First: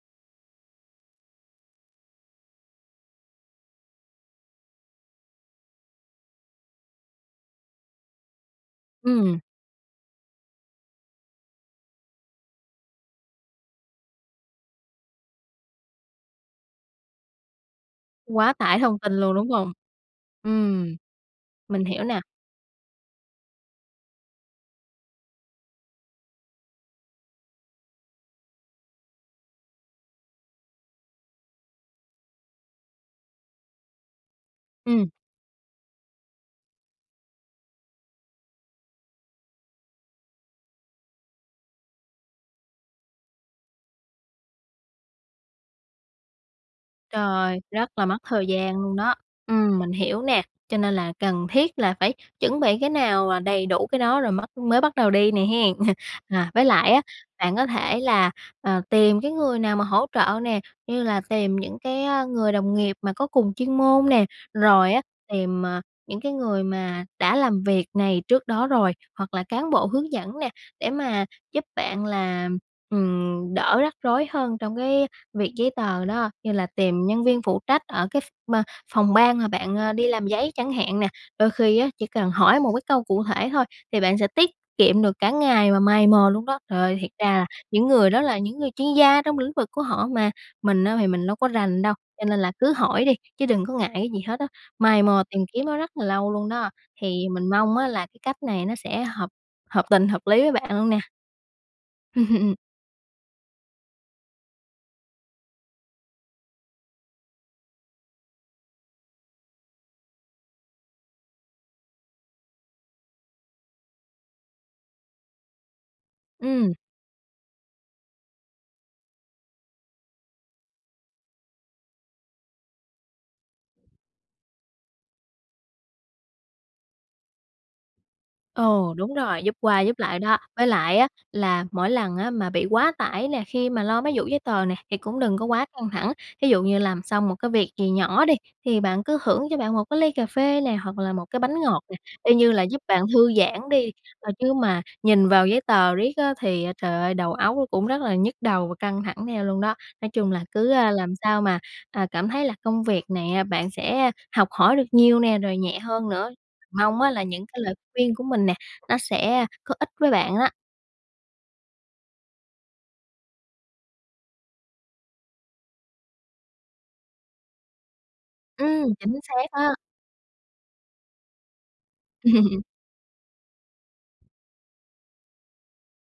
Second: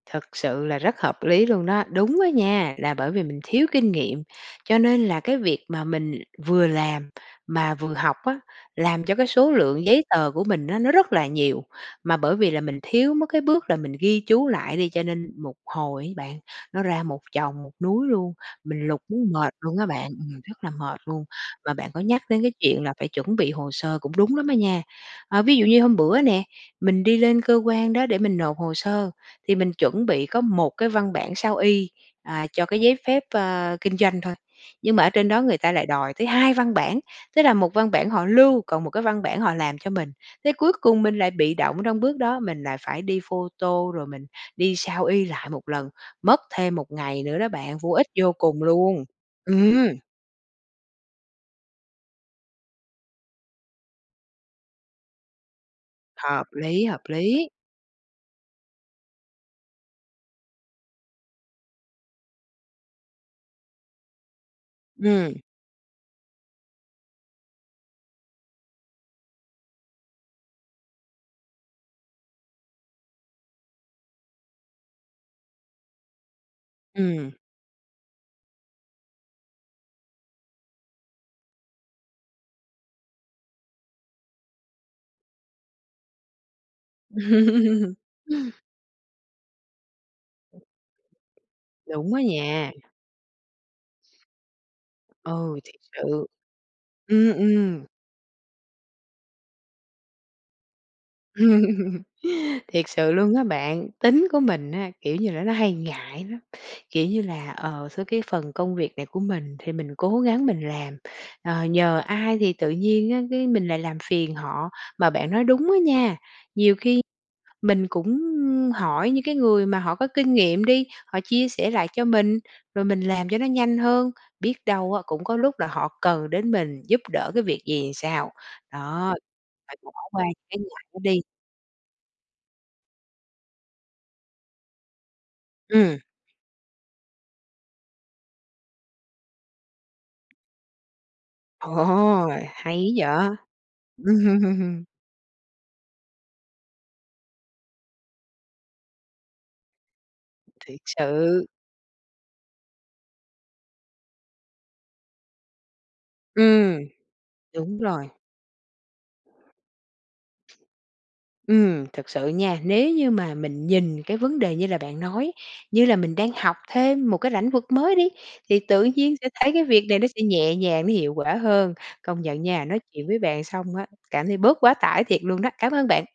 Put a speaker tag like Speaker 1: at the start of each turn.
Speaker 1: Thực sự là rất hợp lý luôn đó, đúng á nha, là bởi vì mình thiếu kinh nghiệm, cho nên là cái việc mà mình vừa làm mà vừa học á, làm cho cái
Speaker 2: Ừm.
Speaker 1: số lượng giấy tờ của mình á, nó rất là nhiều, mà bởi vì là mình thiếu mất cái bước là mình ghi chú lại đi cho nên một hồi ấy bạn, nó ra một chồng, một núi luôn,
Speaker 2: Quá tải
Speaker 1: mình
Speaker 2: thông
Speaker 1: lục
Speaker 2: tin
Speaker 1: muốn
Speaker 2: luôn, đúng
Speaker 1: mệt
Speaker 2: hông?
Speaker 1: luôn á bạn, ừm, rất là
Speaker 2: Ừm,
Speaker 1: mệt luôn. Và
Speaker 2: mình
Speaker 1: bạn có
Speaker 2: hiểu nè.
Speaker 1: nhắc đến cái chuyện là phải chuẩn bị hồ sơ cũng đúng lắm á nha. A, ví dụ như hôm bữa nè, mình đi lên cơ quan đó để mình nộp hồ sơ, thì mình chuẩn bị có một cái văn bản sao y, à, cho cái giấy phép, ơ, kinh doanh thôi, nhưng mà
Speaker 2: Ừm.
Speaker 1: ở trên đó người ta lại đòi tới 2 văn bản, tức là 1 văn bản họ lưu, còn một cái văn bản họ làm cho mình, thế cuối cùng mình lại bị động trong bước đó, mình lại phải đi photo rồi mình đi sao y lại một lần, mất thêm một ngày nữa đó
Speaker 2: Trời,
Speaker 1: bạn,
Speaker 2: rất
Speaker 1: vô
Speaker 2: là
Speaker 1: ích
Speaker 2: mất
Speaker 1: vô
Speaker 2: thời
Speaker 1: cùng
Speaker 2: gian luôn
Speaker 1: luôn.
Speaker 2: đó, ừm,
Speaker 1: Ừm.
Speaker 2: mình hiểu nè, cho nên là cần thiết là phải chuẩn bị cái nào, à, đầy đủ cái đó rồi mất mới bắt đầu đi nè hen.
Speaker 1: Hợp
Speaker 2: À, với
Speaker 1: lý,
Speaker 2: lại á,
Speaker 1: hợp lý.
Speaker 2: bạn có thể là, ờ, tìm cái người nào mà hỗ trợ nè, như là tìm những cái, a, người đồng nghiệp mà có cùng chuyên môn nè, rồi á
Speaker 1: Ừm.
Speaker 2: tìm, à, những cái người mà đã làm việc này trước đó rồi, hoặc là cán bộ hướng dẫn nè để mà giúp bạn là, ừm, đỡ rắc rối hơn trong cái việc giấy tờ đó, như là tìm nhân
Speaker 1: Ừm.
Speaker 2: viên phụ trách ở cái ph ma phòng ban mà bạn, a, đi làm giấy chẳng hạn nè, đôi khi á, chỉ cần hỏi một cái câu cụ thể thôi thì bạn sẽ tiết kiệm được cả ngày mà mày mò luôn đó. Trời ơi, thiệt ra những người đó là những người chuyên gia trong lĩnh vực của họ mà, mình á thì mình đâu có rành đâu,
Speaker 1: Đúng á
Speaker 2: cho nên là
Speaker 1: nha.
Speaker 2: cứ hỏi đi, chứ đừng có ngại cái gì hết á, mày mò tìm
Speaker 1: Ừ,
Speaker 2: kiếm
Speaker 1: thiệt
Speaker 2: nó rất là
Speaker 1: sự.
Speaker 2: lâu luôn đó, thì
Speaker 1: Ừm,
Speaker 2: mình mong
Speaker 1: ừm.
Speaker 2: á là cái cách này nó sẽ hợp hợp tình, hợp lý với bạn luôn nè.
Speaker 1: Thiệt sự luôn á bạn, tính của mình á, kiểu như là, nó hay ngại lắm, kiểu như là, ờ, sao cái phần công việc này của mình thì mình cố gắng mình làm, ờ, nhờ ai thì tự nhiên á, cái mình lại làm phiền họ. Mà bạn nói đúng á nha,
Speaker 2: Ừm.
Speaker 1: nhiều khi mình cũng, ưm, hỏi những cái người mà họ có kinh nghiệm đi, họ chia sẻ lại cho mình, rồi mình làm cho nó nhanh hơn, biết đâu á, cũng có lúc là họ cần đến mình giúp đỡ cái việc gì sao.
Speaker 2: Ồ, đúng
Speaker 1: Đó,
Speaker 2: rồi, giúp
Speaker 1: phải
Speaker 2: qua
Speaker 1: bỏ
Speaker 2: giúp lại
Speaker 1: qua
Speaker 2: đó.
Speaker 1: cái
Speaker 2: Với
Speaker 1: ngại
Speaker 2: lại
Speaker 1: đó
Speaker 2: á,
Speaker 1: đi.
Speaker 2: là mỗi lần á, mà bị quá tải nè, khi mà lo mấy vụ giấy tờ nè thì cũng đừng có quá căng
Speaker 1: Ừm.
Speaker 2: thẳng, thí dụ như làm xong một cái việc gì nhỏ đi, thì bạn cứ hưởng cho bạn một cái ly cà phê nè hoặc là một cái bánh ngọt nè,
Speaker 1: Ồ,
Speaker 2: y như là giúp
Speaker 1: hay
Speaker 2: bạn
Speaker 1: vậy!
Speaker 2: thư giãn đi mà chứ mà nhìn vào giấy tờ riết á, thì, a, trời ơi, đầu óc nó cũng rất là nhức đầu và căng thẳng theo luôn đó. Nói chung là cứ,
Speaker 1: Thiệt
Speaker 2: a, làm sao
Speaker 1: sự.
Speaker 2: mà, à, cảm thấy là công việc này, a, bạn sẽ học hỏi được nhiều nè, rồi nhẹ hơn nữa.
Speaker 1: Ừm,
Speaker 2: Mong á là những cái lời
Speaker 1: đúng rồi.
Speaker 2: khuyên của mình nè, nó sẽ, a, có ích với bạn á.
Speaker 1: Ừm, thật sự nha, nếu như mà mình nhìn cái vấn đề như là bạn nói, như là mình đang học thêm một cái lãnh vực mới đi, thì tự
Speaker 2: Ừm,
Speaker 1: nhiên
Speaker 2: chính
Speaker 1: sẽ
Speaker 2: xác
Speaker 1: thấy cái
Speaker 2: á.
Speaker 1: việc này nó sẽ nhẹ nhàng, nó hiệu quả hơn. Công nhận nha, nói chuyện với bạn xong á, cảm thấy bớt quá tải thiệt luôn đó, cảm ơn bạn.